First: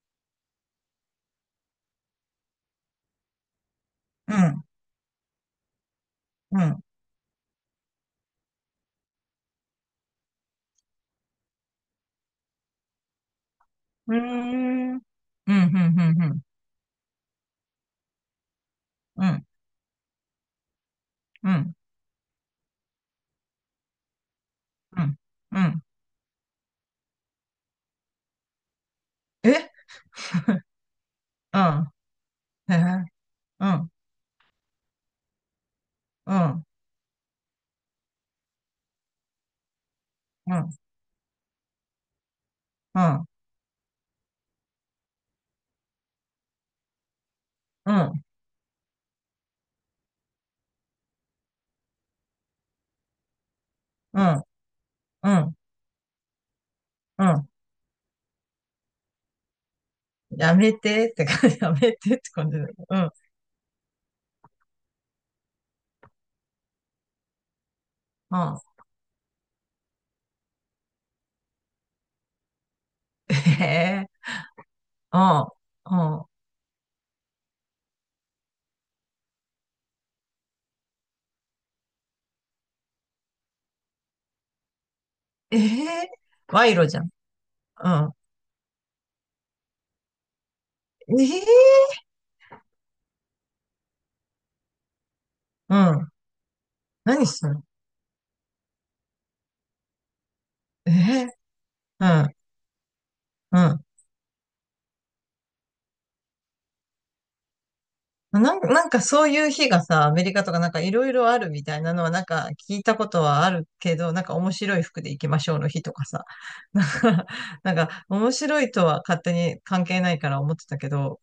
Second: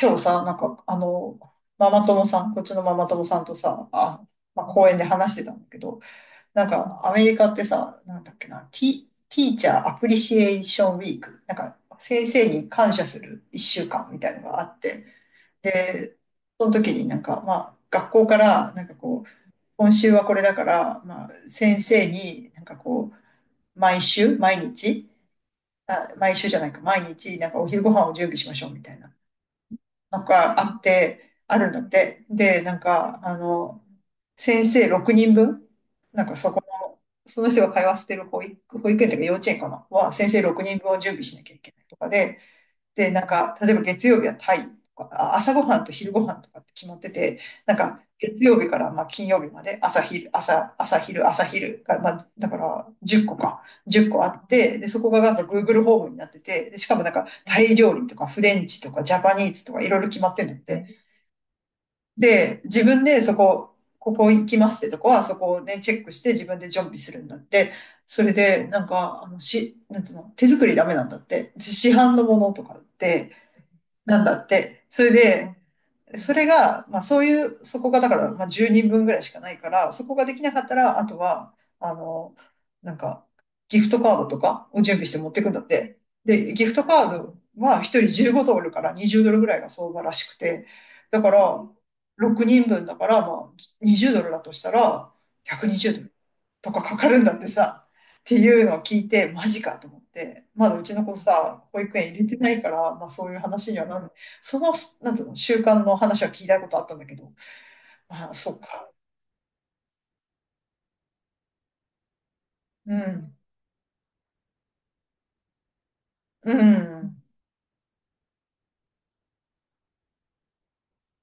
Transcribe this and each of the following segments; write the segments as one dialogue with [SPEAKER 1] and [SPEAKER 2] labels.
[SPEAKER 1] 今日さ、ママ友さん、こっちのママ友さんとさ、あ、
[SPEAKER 2] う
[SPEAKER 1] ま
[SPEAKER 2] ん、
[SPEAKER 1] あ、公園で話してたんだけど、
[SPEAKER 2] うん、
[SPEAKER 1] アメリカってさ、なんだっけな、ティーチャーアプリシエーションウィーク、先生に感謝する1週間
[SPEAKER 2] うー
[SPEAKER 1] みたいなのがあっ
[SPEAKER 2] ん。うん、
[SPEAKER 1] て、
[SPEAKER 2] うん、
[SPEAKER 1] で、
[SPEAKER 2] うん、
[SPEAKER 1] その時になんか、まあ、学校から、なんかこ
[SPEAKER 2] う
[SPEAKER 1] う、
[SPEAKER 2] ん、
[SPEAKER 1] 今週はこれだから、まあ、
[SPEAKER 2] うん、うん、
[SPEAKER 1] 先生になんかこう、毎
[SPEAKER 2] う
[SPEAKER 1] 日、
[SPEAKER 2] ん、うん、
[SPEAKER 1] あ、毎週じゃないか、毎日、なんかお昼ご飯を準備しましょうみたいな。
[SPEAKER 2] え
[SPEAKER 1] なんかあって、あ
[SPEAKER 2] う
[SPEAKER 1] るんだっ
[SPEAKER 2] ん、
[SPEAKER 1] て。で、
[SPEAKER 2] へえうん、
[SPEAKER 1] 先生6人分、なん
[SPEAKER 2] う
[SPEAKER 1] かそこ
[SPEAKER 2] ん、
[SPEAKER 1] の、その人が通わせてる保育園というか幼稚園かなは、先生
[SPEAKER 2] う
[SPEAKER 1] 6
[SPEAKER 2] ん、
[SPEAKER 1] 人分を準備しなきゃいけないとかで、
[SPEAKER 2] う
[SPEAKER 1] で、
[SPEAKER 2] ん、
[SPEAKER 1] 例えば月曜日はタイとか、あ、朝ごはんと昼ごはんとかって決まってて、
[SPEAKER 2] うん、
[SPEAKER 1] 月曜日からまあ金曜日まで朝昼が、まあ、だから10個か、10
[SPEAKER 2] う
[SPEAKER 1] 個あ
[SPEAKER 2] ん、
[SPEAKER 1] って、で、そこが
[SPEAKER 2] う
[SPEAKER 1] なんか
[SPEAKER 2] ん、
[SPEAKER 1] Google ホームになってて、で、しかもなん
[SPEAKER 2] う
[SPEAKER 1] か
[SPEAKER 2] ん、
[SPEAKER 1] タイ料理とかフレンチとかジャパニーズとかいろいろ決まってんだ
[SPEAKER 2] や
[SPEAKER 1] っ
[SPEAKER 2] め
[SPEAKER 1] て。
[SPEAKER 2] てって感じ、やめてって感じ
[SPEAKER 1] で、
[SPEAKER 2] だけ
[SPEAKER 1] 自
[SPEAKER 2] ど、う
[SPEAKER 1] 分
[SPEAKER 2] ん、
[SPEAKER 1] でここ行きますってとこは、そこをね、チェックして自分で準備するんだって。それ
[SPEAKER 2] うん、
[SPEAKER 1] で、なんつうの、手作りダメなんだって。市販のものとかって、
[SPEAKER 2] え
[SPEAKER 1] なん
[SPEAKER 2] え
[SPEAKER 1] だって。それ
[SPEAKER 2] うん、
[SPEAKER 1] で、
[SPEAKER 2] うん、
[SPEAKER 1] それが、まあそういう、そこがだから、まあ10人分ぐらいしかないから、そこができなかったら、あとは、なんか、ギフトカードとかを準備して持ってくん
[SPEAKER 2] え
[SPEAKER 1] だって。
[SPEAKER 2] へ、
[SPEAKER 1] で、ギフ
[SPEAKER 2] 賄
[SPEAKER 1] ト
[SPEAKER 2] 賂じゃ
[SPEAKER 1] カ
[SPEAKER 2] ん、
[SPEAKER 1] ードは
[SPEAKER 2] う
[SPEAKER 1] 1人
[SPEAKER 2] ん、
[SPEAKER 1] 15ドルから20ドルぐらいが相場らしくて、だか
[SPEAKER 2] え
[SPEAKER 1] ら、
[SPEAKER 2] え
[SPEAKER 1] 6人分だから、まあ20ドルだとしたら、
[SPEAKER 2] う
[SPEAKER 1] 120ド
[SPEAKER 2] ん、
[SPEAKER 1] ル。とかかかるん
[SPEAKER 2] 何
[SPEAKER 1] だって
[SPEAKER 2] すんの？
[SPEAKER 1] さ、っていうのを聞いて、マジかと思って、まだう
[SPEAKER 2] え
[SPEAKER 1] ちの子
[SPEAKER 2] え
[SPEAKER 1] さ、保育
[SPEAKER 2] う
[SPEAKER 1] 園入
[SPEAKER 2] ん、
[SPEAKER 1] れてないから、まあそういう
[SPEAKER 2] う
[SPEAKER 1] 話に
[SPEAKER 2] ん、
[SPEAKER 1] はなる。その、なんていうの、習慣の話は聞いたことあったんだけど、まあそ
[SPEAKER 2] な
[SPEAKER 1] う
[SPEAKER 2] んか、な
[SPEAKER 1] か。
[SPEAKER 2] んかそういう日がさ、アメリカとかなんかいろいろあるみたいなのはなんか聞い
[SPEAKER 1] う
[SPEAKER 2] たこと
[SPEAKER 1] ん。
[SPEAKER 2] はあるけど、なんか面白い服で行きましょうの日とかさ、
[SPEAKER 1] う
[SPEAKER 2] なん
[SPEAKER 1] ん。
[SPEAKER 2] か、なんか面白いとは勝手に関係ないから思ってたけど、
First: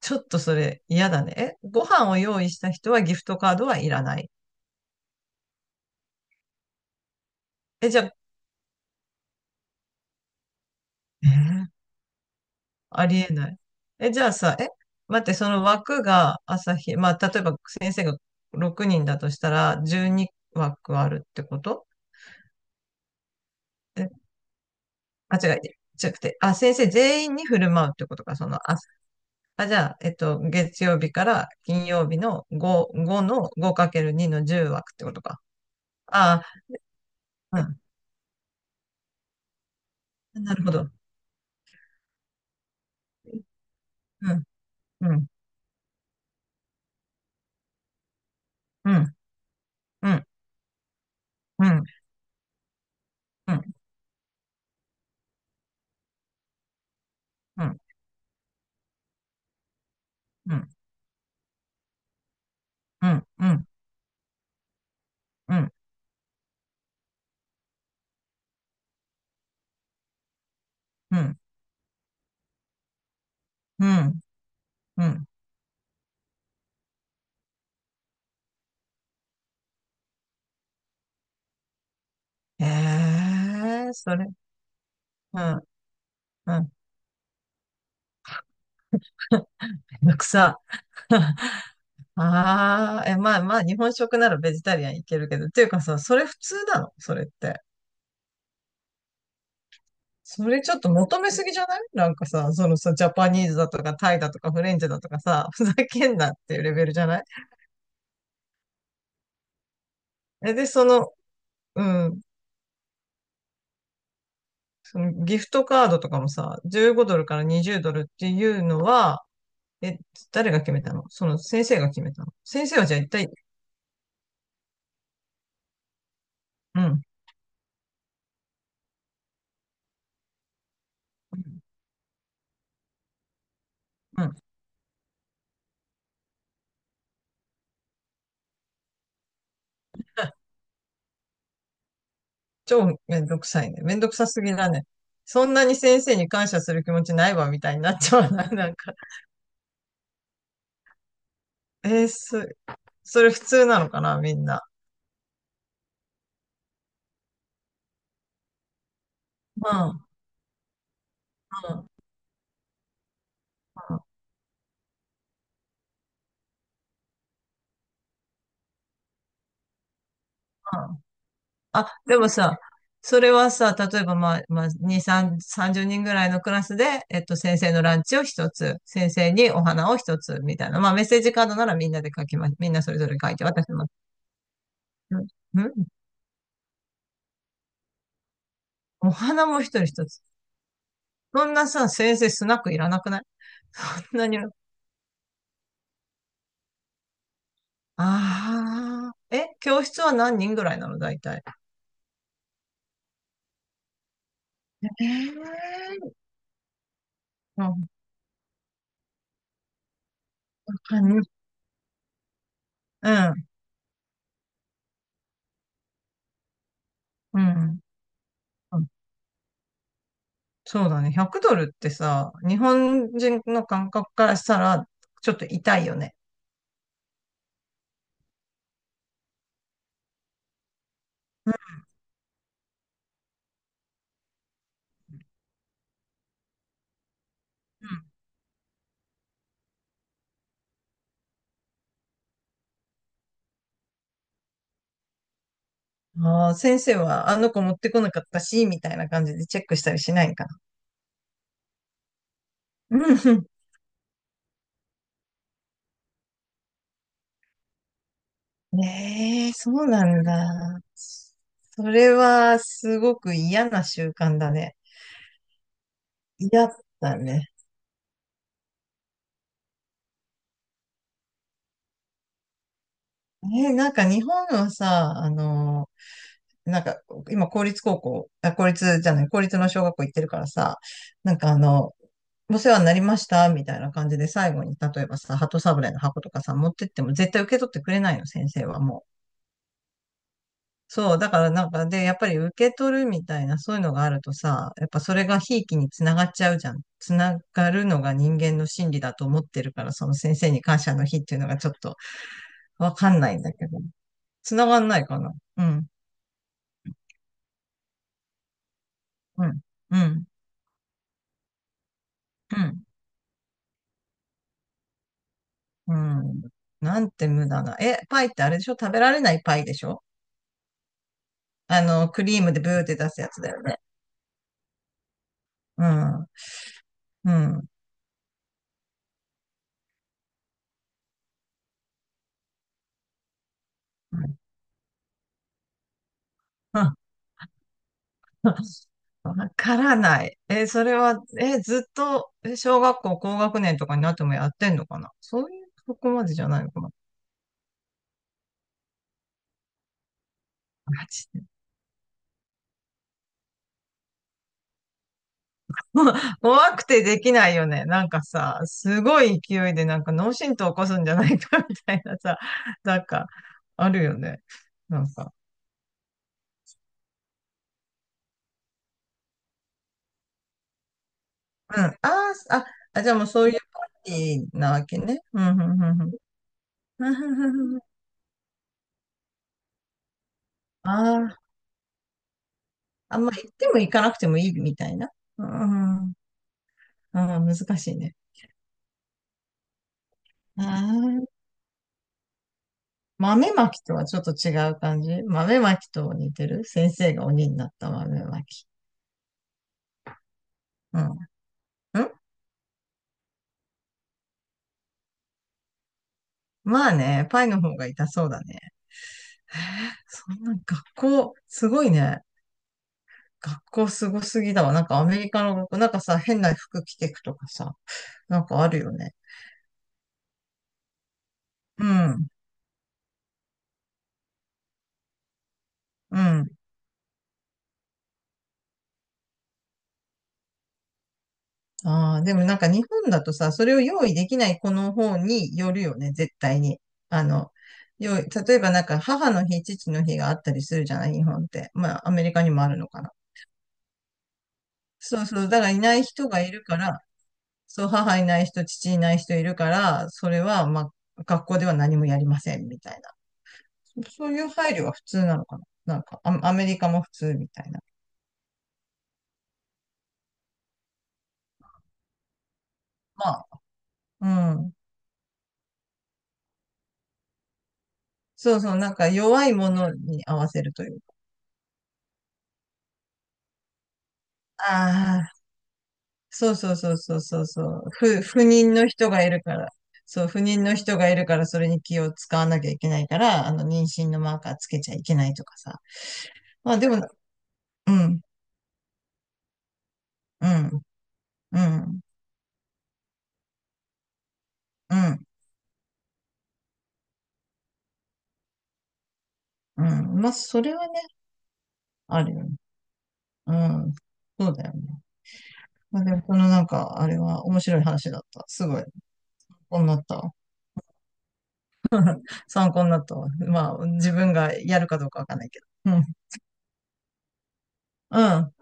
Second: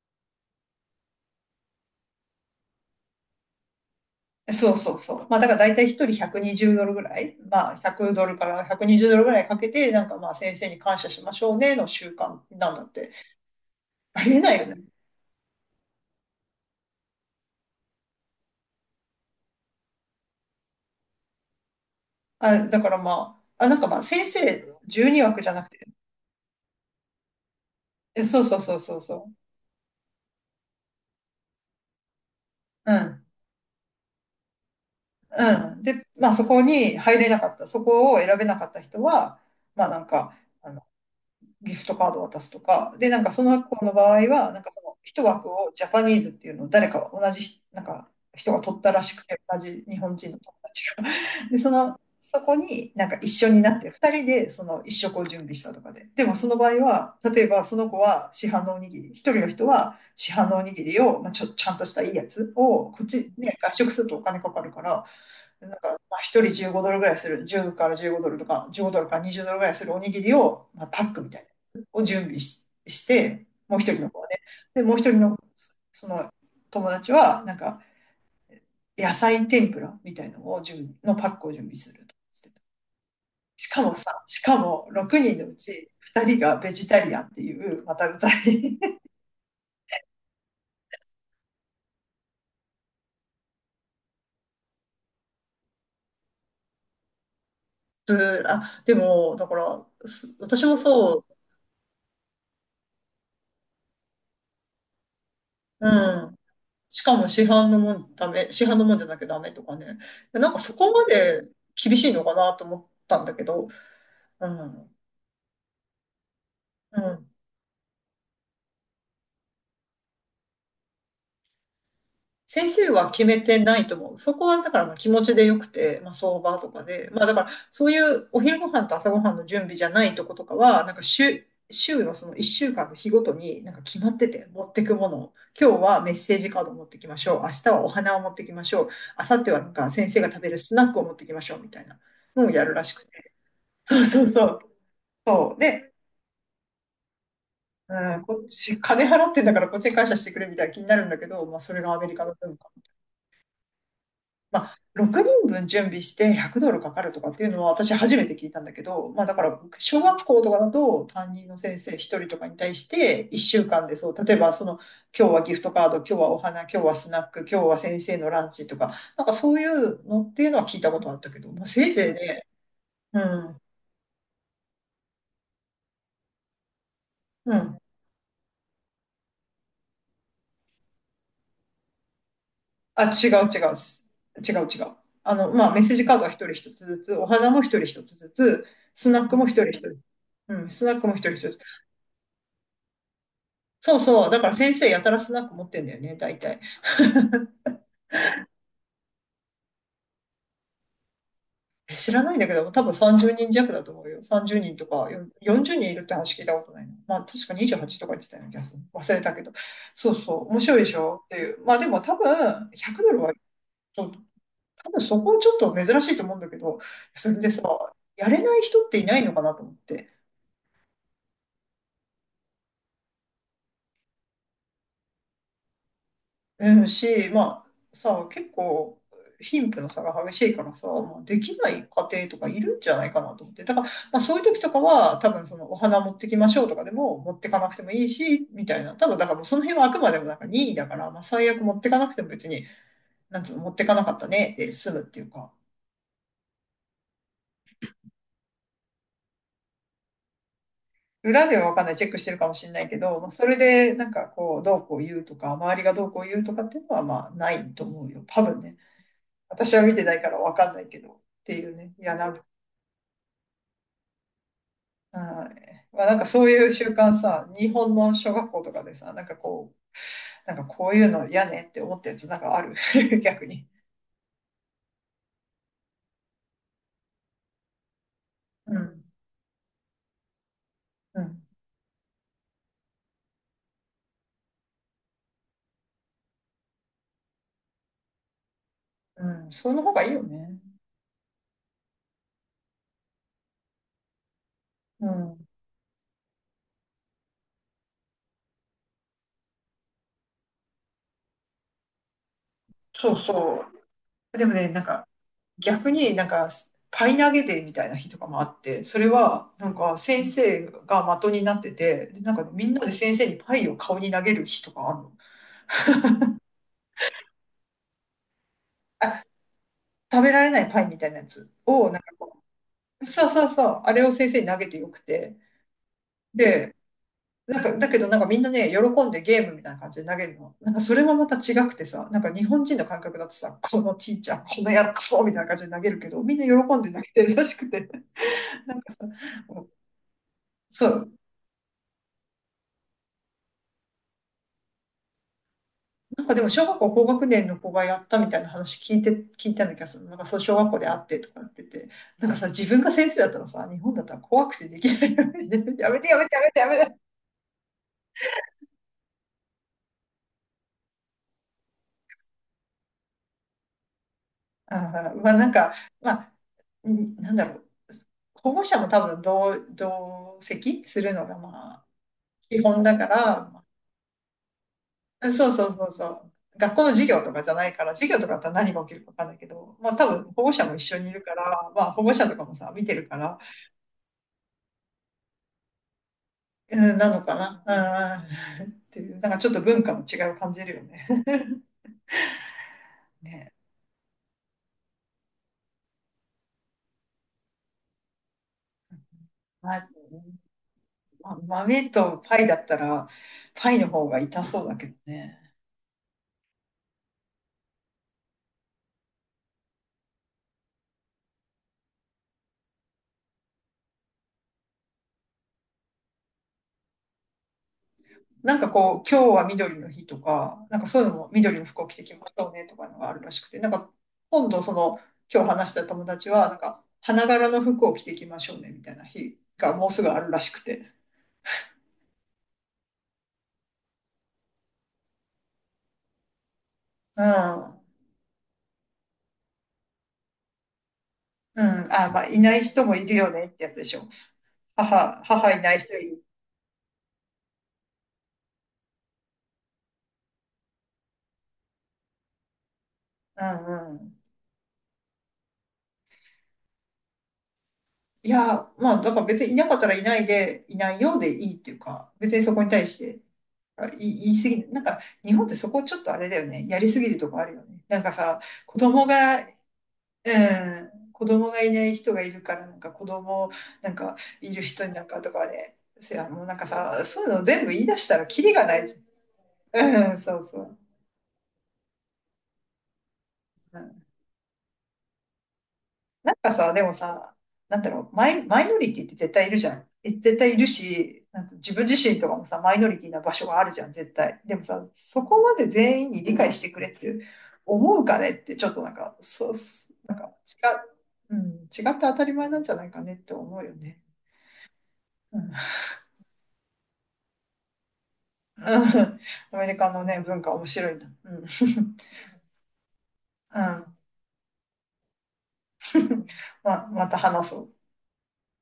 [SPEAKER 2] ちょっとそれ嫌だね。え、ご飯を用意した人はギフトカードはいらない？
[SPEAKER 1] そうそうそう。まあだから大体一人120ドルぐらい、まあ
[SPEAKER 2] え、じゃ
[SPEAKER 1] 100
[SPEAKER 2] あ、
[SPEAKER 1] ドルから120ドルぐらいかけて、なんかまあ先生に感謝し
[SPEAKER 2] え
[SPEAKER 1] ましょう
[SPEAKER 2] ー
[SPEAKER 1] ねの習慣なんだっ
[SPEAKER 2] あ
[SPEAKER 1] て。
[SPEAKER 2] りえない。え、
[SPEAKER 1] あ
[SPEAKER 2] じゃ
[SPEAKER 1] り
[SPEAKER 2] あ
[SPEAKER 1] えな
[SPEAKER 2] さ、
[SPEAKER 1] い
[SPEAKER 2] え、
[SPEAKER 1] よね。
[SPEAKER 2] 待って、その枠が朝日、まあ例えば先生が6人だとしたら12枠あるってこと？
[SPEAKER 1] あ、だからまあ、あ、なんかまあ先生12
[SPEAKER 2] あ、
[SPEAKER 1] 枠じ
[SPEAKER 2] 違
[SPEAKER 1] ゃ
[SPEAKER 2] う、
[SPEAKER 1] なくて、
[SPEAKER 2] 違くて、あ、先生全員に振る舞うってこ
[SPEAKER 1] え、
[SPEAKER 2] とか、
[SPEAKER 1] そう
[SPEAKER 2] その、
[SPEAKER 1] そうそ
[SPEAKER 2] あ、
[SPEAKER 1] うそうそ
[SPEAKER 2] あ、じゃあ、月曜日から金曜日の5、
[SPEAKER 1] う。う
[SPEAKER 2] 5
[SPEAKER 1] ん。
[SPEAKER 2] の 5×2 の10枠ってことか。
[SPEAKER 1] うん。で、まあ
[SPEAKER 2] あ
[SPEAKER 1] そこに入れなかった、
[SPEAKER 2] あ、
[SPEAKER 1] そこを選べなかった人は、まあなんか、
[SPEAKER 2] うん、なる
[SPEAKER 1] あ
[SPEAKER 2] ほ
[SPEAKER 1] の、
[SPEAKER 2] ど。
[SPEAKER 1] ギフトカードを渡すとか、で、その子の場合
[SPEAKER 2] うん、
[SPEAKER 1] は、その
[SPEAKER 2] う
[SPEAKER 1] 一
[SPEAKER 2] ん、
[SPEAKER 1] 枠をジャパニーズっていうのを誰か同じなんか人が取っ
[SPEAKER 2] う
[SPEAKER 1] た
[SPEAKER 2] ん、う
[SPEAKER 1] ら
[SPEAKER 2] ん、
[SPEAKER 1] しくて、同じ日
[SPEAKER 2] う
[SPEAKER 1] 本
[SPEAKER 2] ん、
[SPEAKER 1] 人の友達が。で、
[SPEAKER 2] う
[SPEAKER 1] そ
[SPEAKER 2] ん、
[SPEAKER 1] の、そこに一緒
[SPEAKER 2] う
[SPEAKER 1] にな
[SPEAKER 2] ん、
[SPEAKER 1] って、2人でその一食を準備したとかで。でもその場合は、例え
[SPEAKER 2] う
[SPEAKER 1] ばそ
[SPEAKER 2] ん、
[SPEAKER 1] の子は市販のおにぎり、一人の人は市販
[SPEAKER 2] う
[SPEAKER 1] のお
[SPEAKER 2] ん、
[SPEAKER 1] にぎりを、まあ、ちゃんとしたいいやつを、こっ
[SPEAKER 2] うん、
[SPEAKER 1] ち
[SPEAKER 2] う
[SPEAKER 1] ね、
[SPEAKER 2] ん、
[SPEAKER 1] 外食するとお金かかるから、
[SPEAKER 2] うん、
[SPEAKER 1] まあ、一人15ドルぐらいする、10から15ドルとか、15ドルから20ドルぐらいするおにぎりを、まあ、パックみたいな、を準備し、して、もう
[SPEAKER 2] う
[SPEAKER 1] 一人の子
[SPEAKER 2] ん、
[SPEAKER 1] はね。で、もう
[SPEAKER 2] う
[SPEAKER 1] 一人
[SPEAKER 2] ん。
[SPEAKER 1] の、その友達は、野菜天ぷらみたいなのをのパックを準備するとかしてた。
[SPEAKER 2] へ
[SPEAKER 1] しか
[SPEAKER 2] え、
[SPEAKER 1] も
[SPEAKER 2] そ
[SPEAKER 1] さ、
[SPEAKER 2] れ、
[SPEAKER 1] しかも6人
[SPEAKER 2] う
[SPEAKER 1] のう
[SPEAKER 2] ん、
[SPEAKER 1] ち2人が
[SPEAKER 2] うん。
[SPEAKER 1] ベジタリアンっていう、また うざい。
[SPEAKER 2] めんどくさ。ああ、え、まあまあ、日本食ならベジタリアンいけるけど、っていうかさ、それ普通なのそれって？
[SPEAKER 1] あ、でも、だから、
[SPEAKER 2] それ
[SPEAKER 1] 私
[SPEAKER 2] ち
[SPEAKER 1] も
[SPEAKER 2] ょっと求
[SPEAKER 1] そ
[SPEAKER 2] めすぎじゃないなんかさ、そのさ、ジャパニーズだとかタイだとかフレンチだとかさ、ふざ
[SPEAKER 1] う、
[SPEAKER 2] けんな
[SPEAKER 1] う
[SPEAKER 2] っ
[SPEAKER 1] ん。
[SPEAKER 2] ていうレベルじ
[SPEAKER 1] し
[SPEAKER 2] ゃ
[SPEAKER 1] か
[SPEAKER 2] ない？
[SPEAKER 1] も市販のもんじゃなきゃダメとかね。なん
[SPEAKER 2] え
[SPEAKER 1] か
[SPEAKER 2] で、
[SPEAKER 1] そ
[SPEAKER 2] そ
[SPEAKER 1] こま
[SPEAKER 2] の、
[SPEAKER 1] で
[SPEAKER 2] う
[SPEAKER 1] 厳しい
[SPEAKER 2] ん、
[SPEAKER 1] のかなと思ったんだけど、うん、
[SPEAKER 2] そのギフトカードとかもさ、
[SPEAKER 1] う
[SPEAKER 2] 15ドル
[SPEAKER 1] ん。
[SPEAKER 2] から20ドルっていうのは、え、誰が決めたの？その先生が決めたの？先
[SPEAKER 1] 先
[SPEAKER 2] 生は
[SPEAKER 1] 生
[SPEAKER 2] じゃあ一
[SPEAKER 1] は決
[SPEAKER 2] 体、
[SPEAKER 1] めてないと思う。そこはだからまあ気持ちでよくて、まあ相場と
[SPEAKER 2] う
[SPEAKER 1] か
[SPEAKER 2] ん、
[SPEAKER 1] で、まあだからそういうお昼ご飯と朝ご飯の準備じゃないとことかは、
[SPEAKER 2] う
[SPEAKER 1] 週のその1週間の日ごとになんか決まって
[SPEAKER 2] ん、
[SPEAKER 1] て持ってくものを。今日はメッセージカードを持ってきましょう。明日はお花を持ってきましょう。明後日はなんか先生が食べるスナックを持ってきましょうみたいなのをやるらし
[SPEAKER 2] 超
[SPEAKER 1] く
[SPEAKER 2] めん
[SPEAKER 1] て。
[SPEAKER 2] どくさいね。め
[SPEAKER 1] そ
[SPEAKER 2] ん
[SPEAKER 1] う
[SPEAKER 2] どく
[SPEAKER 1] そう
[SPEAKER 2] さす
[SPEAKER 1] そ
[SPEAKER 2] ぎ
[SPEAKER 1] う。
[SPEAKER 2] だね。そ
[SPEAKER 1] そ
[SPEAKER 2] ん
[SPEAKER 1] う
[SPEAKER 2] なに
[SPEAKER 1] で、
[SPEAKER 2] 先生に感謝する気持ちないわ、みたいになっち
[SPEAKER 1] う
[SPEAKER 2] ゃ
[SPEAKER 1] ん、
[SPEAKER 2] わ
[SPEAKER 1] こ
[SPEAKER 2] な
[SPEAKER 1] っ
[SPEAKER 2] い？ なん
[SPEAKER 1] ち、
[SPEAKER 2] か、
[SPEAKER 1] 金払ってんだからこっちに感謝してくれみたいな気になるんだけど、まあ、それがア
[SPEAKER 2] え
[SPEAKER 1] メ
[SPEAKER 2] ー
[SPEAKER 1] リカの
[SPEAKER 2] そ、
[SPEAKER 1] 文化。
[SPEAKER 2] それ普通なのかなみんな。
[SPEAKER 1] まあ、6人分準備して100ドルかかるとかっていうのは私初めて聞いたんだけど、まあ、だから
[SPEAKER 2] う
[SPEAKER 1] 僕
[SPEAKER 2] ん、う
[SPEAKER 1] 小
[SPEAKER 2] ん、
[SPEAKER 1] 学校とかだと担任の
[SPEAKER 2] う
[SPEAKER 1] 先
[SPEAKER 2] ん。
[SPEAKER 1] 生1人とかに対して1週間でそう、例えばその今日はギフトカード、今日はお花、今日はスナック、今日は先生のランチとか、なんかそういうのっていうのは聞
[SPEAKER 2] う
[SPEAKER 1] いたこ
[SPEAKER 2] ん
[SPEAKER 1] とあったけど、まあ、せ
[SPEAKER 2] あ、
[SPEAKER 1] いぜい
[SPEAKER 2] でも
[SPEAKER 1] ね、
[SPEAKER 2] さ、
[SPEAKER 1] う
[SPEAKER 2] それは
[SPEAKER 1] ん、
[SPEAKER 2] さ、例えばまあ、2、3、30人ぐらいのクラスで、
[SPEAKER 1] う
[SPEAKER 2] 先生
[SPEAKER 1] ん。
[SPEAKER 2] のランチを一つ、先生にお花を一つ、みたいな。まあ、メッセージカードならみんなで書きます。みんなそれぞ
[SPEAKER 1] あ、
[SPEAKER 2] れ書いて、私も。
[SPEAKER 1] 違う違う。
[SPEAKER 2] う
[SPEAKER 1] あの、
[SPEAKER 2] ん、
[SPEAKER 1] まあ、メッ
[SPEAKER 2] ん
[SPEAKER 1] セージカードは一人一つずつ、お花も一人一つずつ、ス
[SPEAKER 2] お
[SPEAKER 1] ナック
[SPEAKER 2] 花
[SPEAKER 1] も一
[SPEAKER 2] も
[SPEAKER 1] 人
[SPEAKER 2] 一
[SPEAKER 1] 一
[SPEAKER 2] 人
[SPEAKER 1] つ。
[SPEAKER 2] 一つ。
[SPEAKER 1] うん、スナックも一人一
[SPEAKER 2] そん
[SPEAKER 1] つ。
[SPEAKER 2] なさ、先生スナックいらなくない？
[SPEAKER 1] そう
[SPEAKER 2] そん
[SPEAKER 1] そ
[SPEAKER 2] な
[SPEAKER 1] う。
[SPEAKER 2] に。
[SPEAKER 1] だ
[SPEAKER 2] あ
[SPEAKER 1] から先生やたらスナック持ってんだよね、大体。
[SPEAKER 2] あ、え、教室は何人ぐらいなの、大体？
[SPEAKER 1] 知らないんだけど、多分30人弱だと思うよ。30人と
[SPEAKER 2] え
[SPEAKER 1] かよ、40人い
[SPEAKER 2] ー、
[SPEAKER 1] るって話聞いたことないな。まあ、確か
[SPEAKER 2] うん、
[SPEAKER 1] 28とか言ってたような気がする。忘れたけど。そうそう。面白いでし
[SPEAKER 2] い
[SPEAKER 1] ょっていう。まあ、でも多分、100ド
[SPEAKER 2] う
[SPEAKER 1] ルは
[SPEAKER 2] ん、
[SPEAKER 1] 多分そこはちょっと珍しいと思うんだけど、それ
[SPEAKER 2] う
[SPEAKER 1] でさ、
[SPEAKER 2] ん。
[SPEAKER 1] やれない人っていないのかなと思って。
[SPEAKER 2] そうだね。100ドルってさ、日本人の感覚からしたら、ちょっと痛いよね。
[SPEAKER 1] うんし、まあさ、結構貧富の差が激しいからさ、まあで
[SPEAKER 2] う
[SPEAKER 1] きない
[SPEAKER 2] ん
[SPEAKER 1] 家庭とかいるんじゃないかなと思って。だから、まあ、そういう時とかは、多分そのお花持ってきましょうとかでも持ってかなくてもいいし、みたいな。多分だからもうその辺はあくまでもなんか任意だから、まあ最悪持ってかなくても別に、なんつうの、持ってかなかったねで済むっていうか。
[SPEAKER 2] ああ、先生はあの子持ってこなかったし、みたいな感じでチェックしたりしないんか
[SPEAKER 1] 裏ではわかんない、チェックしてるかもしれないけ
[SPEAKER 2] な。う
[SPEAKER 1] ど、まあ、そ
[SPEAKER 2] ん
[SPEAKER 1] れでどうこう言うとか、周りがどうこう言うとかっていうのはまあないと思うよ。多分
[SPEAKER 2] う
[SPEAKER 1] ね。
[SPEAKER 2] ん。ねえ、そ
[SPEAKER 1] 私は
[SPEAKER 2] う
[SPEAKER 1] 見
[SPEAKER 2] な
[SPEAKER 1] てない
[SPEAKER 2] ん
[SPEAKER 1] からわかん
[SPEAKER 2] だ。
[SPEAKER 1] ないけど、っていう
[SPEAKER 2] そ
[SPEAKER 1] ね。い
[SPEAKER 2] れ
[SPEAKER 1] や、
[SPEAKER 2] はすごく嫌な習慣だね。
[SPEAKER 1] はい、まあ、そうい
[SPEAKER 2] 嫌
[SPEAKER 1] う習慣
[SPEAKER 2] だ
[SPEAKER 1] さ、
[SPEAKER 2] ね。
[SPEAKER 1] 日本の小学校とかでさ、こういうの嫌ねって思ったやつなんかある。逆に。
[SPEAKER 2] えー、なんか日本はさ、あの、なんか、今、公立高校、あ、公
[SPEAKER 1] う
[SPEAKER 2] 立
[SPEAKER 1] ん。
[SPEAKER 2] じゃない、公立の小学校行ってるからさ、
[SPEAKER 1] う
[SPEAKER 2] なん
[SPEAKER 1] ん。
[SPEAKER 2] かあの、お世話になりました、みたいな感じで最後に、例えばさ、鳩サブレーの箱とかさ、持ってっても絶対受け取ってくれないの、先生はもう。
[SPEAKER 1] うん。その方がいいよね。
[SPEAKER 2] そう、だからなんか、で、やっぱり受け取るみたいな、そういうのがあるとさ、やっぱ
[SPEAKER 1] う
[SPEAKER 2] それが
[SPEAKER 1] ん。
[SPEAKER 2] ひいきにつながっちゃうじゃん。つながるのが人間の心理だと思ってるから、その先生に感謝の日っていうのがちょっとわか
[SPEAKER 1] そう
[SPEAKER 2] んないんだ
[SPEAKER 1] そ
[SPEAKER 2] けど。
[SPEAKER 1] う。でも
[SPEAKER 2] つな
[SPEAKER 1] ね、
[SPEAKER 2] がんないかな。うん、
[SPEAKER 1] 逆になんかパイ投げデーみたいな日とかもあって、それ
[SPEAKER 2] う
[SPEAKER 1] は
[SPEAKER 2] ん、
[SPEAKER 1] なんか
[SPEAKER 2] う
[SPEAKER 1] 先
[SPEAKER 2] ん、
[SPEAKER 1] 生が的になってて、でなんか
[SPEAKER 2] う
[SPEAKER 1] みんな
[SPEAKER 2] ん。
[SPEAKER 1] で先生にパイを顔に投げる日とかあるの。
[SPEAKER 2] うん。なんて無駄な。え、パイってあれでしょ？食べられないパイでしょ？
[SPEAKER 1] 食べられないパイみたいなやつ
[SPEAKER 2] あ
[SPEAKER 1] を、なん
[SPEAKER 2] の、
[SPEAKER 1] か
[SPEAKER 2] クリームでブーって出す
[SPEAKER 1] さあ
[SPEAKER 2] やつ
[SPEAKER 1] さあ
[SPEAKER 2] だよ
[SPEAKER 1] さ
[SPEAKER 2] ね。
[SPEAKER 1] あ、あれを先生に投げてよくて。
[SPEAKER 2] うん。う
[SPEAKER 1] で、
[SPEAKER 2] ん。
[SPEAKER 1] だけどなんかみんなね、喜んでゲームみたいな感じで投げるの。なんかそれもまた違くてさ、日本人の感覚だとさ、このテ
[SPEAKER 2] う
[SPEAKER 1] ィーチ
[SPEAKER 2] ん
[SPEAKER 1] ャー、このやるクソみたいな感じで投げるけど、みんな喜んで投げてるらしくて。
[SPEAKER 2] わ からない。え、そ
[SPEAKER 1] そ
[SPEAKER 2] れ
[SPEAKER 1] う、
[SPEAKER 2] は、え、ずっと、え小学校高学年とかになってもやってんのかな？そういう、そこ
[SPEAKER 1] な
[SPEAKER 2] ま
[SPEAKER 1] んか
[SPEAKER 2] で
[SPEAKER 1] で
[SPEAKER 2] じゃ
[SPEAKER 1] も
[SPEAKER 2] ない
[SPEAKER 1] 小
[SPEAKER 2] の
[SPEAKER 1] 学
[SPEAKER 2] かな？
[SPEAKER 1] 校高学年の子がやったみたいな話聞いて、聞いたんだけどさ、なんかそう小学校で会っ
[SPEAKER 2] マ
[SPEAKER 1] て
[SPEAKER 2] ジ
[SPEAKER 1] とか
[SPEAKER 2] で。
[SPEAKER 1] って言って、なんかさ、自分が先生だったらさ、日本だったら怖くてできないよね。やめてやめてや めてや
[SPEAKER 2] 怖く
[SPEAKER 1] めて。
[SPEAKER 2] てできないよね。なんかさ、すごい勢いでなんか脳震盪起こすんじゃないか みたいなさ、なんか、あるよね。
[SPEAKER 1] あ
[SPEAKER 2] なん
[SPEAKER 1] あ、まあ
[SPEAKER 2] か。
[SPEAKER 1] なんか、まあ、なんだろう。保護者も多分同席するのがま
[SPEAKER 2] うん。
[SPEAKER 1] あ、
[SPEAKER 2] ああ、
[SPEAKER 1] 基本だ
[SPEAKER 2] あ、
[SPEAKER 1] か
[SPEAKER 2] じゃあもうそう
[SPEAKER 1] ら、
[SPEAKER 2] いう
[SPEAKER 1] ま
[SPEAKER 2] パーティーなわけね。
[SPEAKER 1] あ
[SPEAKER 2] うん、
[SPEAKER 1] そう
[SPEAKER 2] う
[SPEAKER 1] そう
[SPEAKER 2] ん、
[SPEAKER 1] そう
[SPEAKER 2] うん、
[SPEAKER 1] そ
[SPEAKER 2] うん。
[SPEAKER 1] う。学校の授
[SPEAKER 2] うん
[SPEAKER 1] 業とかじゃな
[SPEAKER 2] う
[SPEAKER 1] い
[SPEAKER 2] んうん
[SPEAKER 1] から、授業とかだったら何が起きるかわかんないけど、まあ多分保護者も一
[SPEAKER 2] あ
[SPEAKER 1] 緒にいる
[SPEAKER 2] ー
[SPEAKER 1] か
[SPEAKER 2] あ、
[SPEAKER 1] ら、まあ保護者とかもさ、見てるか
[SPEAKER 2] あんまあ
[SPEAKER 1] ら、
[SPEAKER 2] 行っても行かなくてもいいみたいな。うん、うん、
[SPEAKER 1] うん、なのか
[SPEAKER 2] うん
[SPEAKER 1] な。
[SPEAKER 2] 難しいね。
[SPEAKER 1] うんうん。っていう、なんかちょっと文化の違いを感じ
[SPEAKER 2] あ
[SPEAKER 1] るよね。
[SPEAKER 2] あ、豆まきとはちょっと違う感じ？豆まきと似てる？先生が鬼になった豆まき。
[SPEAKER 1] まあ、
[SPEAKER 2] うん。
[SPEAKER 1] ま豆
[SPEAKER 2] ん
[SPEAKER 1] とパイだったら、パイの方が痛そうだけどね。
[SPEAKER 2] まあね、パイの方が痛そうだね。へえそんな学校、すごいね。学校すごすぎだわ。なんかアメリカの学校、なんかさ、変な服着てくとかさ、なん
[SPEAKER 1] なん
[SPEAKER 2] かあ
[SPEAKER 1] か
[SPEAKER 2] るよ
[SPEAKER 1] こう、
[SPEAKER 2] ね。
[SPEAKER 1] 今日は緑の日とか、なんかそういうのも緑の服
[SPEAKER 2] う
[SPEAKER 1] を着てきま
[SPEAKER 2] ん。
[SPEAKER 1] しょうねとかいうのがあるらしくて、なんか今度その、今日話した友
[SPEAKER 2] う
[SPEAKER 1] 達は、
[SPEAKER 2] ん。
[SPEAKER 1] なんか花柄の服を着てきましょうねみたいな日がもうすぐあるらしくて。
[SPEAKER 2] ああ、でもなんか日本だとさ、それを用意できない子の方によるよね、絶対に。
[SPEAKER 1] う
[SPEAKER 2] あの、
[SPEAKER 1] ん。
[SPEAKER 2] 用意、例えばなんか母の日、父の日があったりするじゃない、日本っ
[SPEAKER 1] う
[SPEAKER 2] て。
[SPEAKER 1] ん。
[SPEAKER 2] まあ、
[SPEAKER 1] あ、
[SPEAKER 2] ア
[SPEAKER 1] ま
[SPEAKER 2] メ
[SPEAKER 1] あ、
[SPEAKER 2] リ
[SPEAKER 1] い
[SPEAKER 2] カに
[SPEAKER 1] ない
[SPEAKER 2] もある
[SPEAKER 1] 人
[SPEAKER 2] の
[SPEAKER 1] も
[SPEAKER 2] か
[SPEAKER 1] い
[SPEAKER 2] な。
[SPEAKER 1] るよねってやつでしょ。
[SPEAKER 2] そうそう、だ
[SPEAKER 1] 母
[SPEAKER 2] か
[SPEAKER 1] い
[SPEAKER 2] ら
[SPEAKER 1] ない
[SPEAKER 2] いな
[SPEAKER 1] 人
[SPEAKER 2] い
[SPEAKER 1] いる。
[SPEAKER 2] 人がいるから、そう、母いない人、父いない人いるから、それは、まあ、学校では何もやりません、みたいな。
[SPEAKER 1] うんう
[SPEAKER 2] そ
[SPEAKER 1] ん。
[SPEAKER 2] そういう配慮が普通なのかな。なんか、アメリカも普通みたいな。
[SPEAKER 1] いや、まあ、だから別にいなかったらいないで、いないようでいいっていうか、別にそこに対して、
[SPEAKER 2] まあ、
[SPEAKER 1] あ、
[SPEAKER 2] う
[SPEAKER 1] 言い過ぎ、
[SPEAKER 2] ん。
[SPEAKER 1] なんか、日本ってそこちょっとあれだよね。やりすぎるとこあるよね。なんかさ、
[SPEAKER 2] そうそう、
[SPEAKER 1] 子
[SPEAKER 2] なん
[SPEAKER 1] 供
[SPEAKER 2] か
[SPEAKER 1] が、
[SPEAKER 2] 弱いものに
[SPEAKER 1] う
[SPEAKER 2] 合わせるという
[SPEAKER 1] ん、
[SPEAKER 2] か。
[SPEAKER 1] 子供がいない人がいるから、なんか子供、なんか、いる人になんか
[SPEAKER 2] あ
[SPEAKER 1] と
[SPEAKER 2] あ、
[SPEAKER 1] かね、せや、もう
[SPEAKER 2] そ
[SPEAKER 1] な
[SPEAKER 2] う
[SPEAKER 1] んか
[SPEAKER 2] そうそ
[SPEAKER 1] さ、
[SPEAKER 2] うそ
[SPEAKER 1] そ
[SPEAKER 2] う
[SPEAKER 1] ういう
[SPEAKER 2] そ
[SPEAKER 1] の
[SPEAKER 2] うそ
[SPEAKER 1] 全部
[SPEAKER 2] う。
[SPEAKER 1] 言い出した
[SPEAKER 2] 不、
[SPEAKER 1] ら
[SPEAKER 2] 不
[SPEAKER 1] キリが
[SPEAKER 2] 妊
[SPEAKER 1] ない
[SPEAKER 2] の
[SPEAKER 1] じ
[SPEAKER 2] 人がいるから。
[SPEAKER 1] ゃん。うん、
[SPEAKER 2] そう、
[SPEAKER 1] そ
[SPEAKER 2] 不
[SPEAKER 1] う
[SPEAKER 2] 妊
[SPEAKER 1] そ
[SPEAKER 2] の
[SPEAKER 1] う。
[SPEAKER 2] 人がいるから、それに気を使わなきゃいけないから、あの、妊娠のマーカーつけちゃいけないとかさ。
[SPEAKER 1] なんか
[SPEAKER 2] ま
[SPEAKER 1] さ、
[SPEAKER 2] あ、
[SPEAKER 1] で
[SPEAKER 2] で
[SPEAKER 1] も
[SPEAKER 2] も、
[SPEAKER 1] さ、なんだ
[SPEAKER 2] う
[SPEAKER 1] ろう、
[SPEAKER 2] ん、
[SPEAKER 1] マイノリティって絶対いるじゃん。え絶
[SPEAKER 2] う
[SPEAKER 1] 対いる
[SPEAKER 2] ん、
[SPEAKER 1] し、なんか
[SPEAKER 2] う
[SPEAKER 1] 自分
[SPEAKER 2] ん、
[SPEAKER 1] 自身とかもさ、マイノリティな場所があるじゃん、絶対。でもさ、
[SPEAKER 2] う
[SPEAKER 1] そ
[SPEAKER 2] ん、
[SPEAKER 1] こまで全員に理解してくれって思うかねって、ちょっとなんか、そう、
[SPEAKER 2] う
[SPEAKER 1] なん
[SPEAKER 2] ん。
[SPEAKER 1] か
[SPEAKER 2] まあ、それはね、
[SPEAKER 1] 違う、うん、違って当た
[SPEAKER 2] あ
[SPEAKER 1] り
[SPEAKER 2] るよ
[SPEAKER 1] 前
[SPEAKER 2] ね。
[SPEAKER 1] なんじゃないかねって
[SPEAKER 2] う
[SPEAKER 1] 思うよ
[SPEAKER 2] ん。
[SPEAKER 1] ね。
[SPEAKER 2] そうだよね。
[SPEAKER 1] うん、
[SPEAKER 2] まあ、でも、このなんか、あれは面白い話だった。
[SPEAKER 1] う
[SPEAKER 2] すごい、
[SPEAKER 1] んアメリ
[SPEAKER 2] こう
[SPEAKER 1] カ
[SPEAKER 2] な
[SPEAKER 1] の
[SPEAKER 2] った
[SPEAKER 1] ね、
[SPEAKER 2] わ。
[SPEAKER 1] 文化面白いな。うん、
[SPEAKER 2] 参考になったわ。
[SPEAKER 1] う
[SPEAKER 2] まあ、自分がやるかどうかわかんないけど。うん、
[SPEAKER 1] ん、ま、また話そう。
[SPEAKER 2] うん。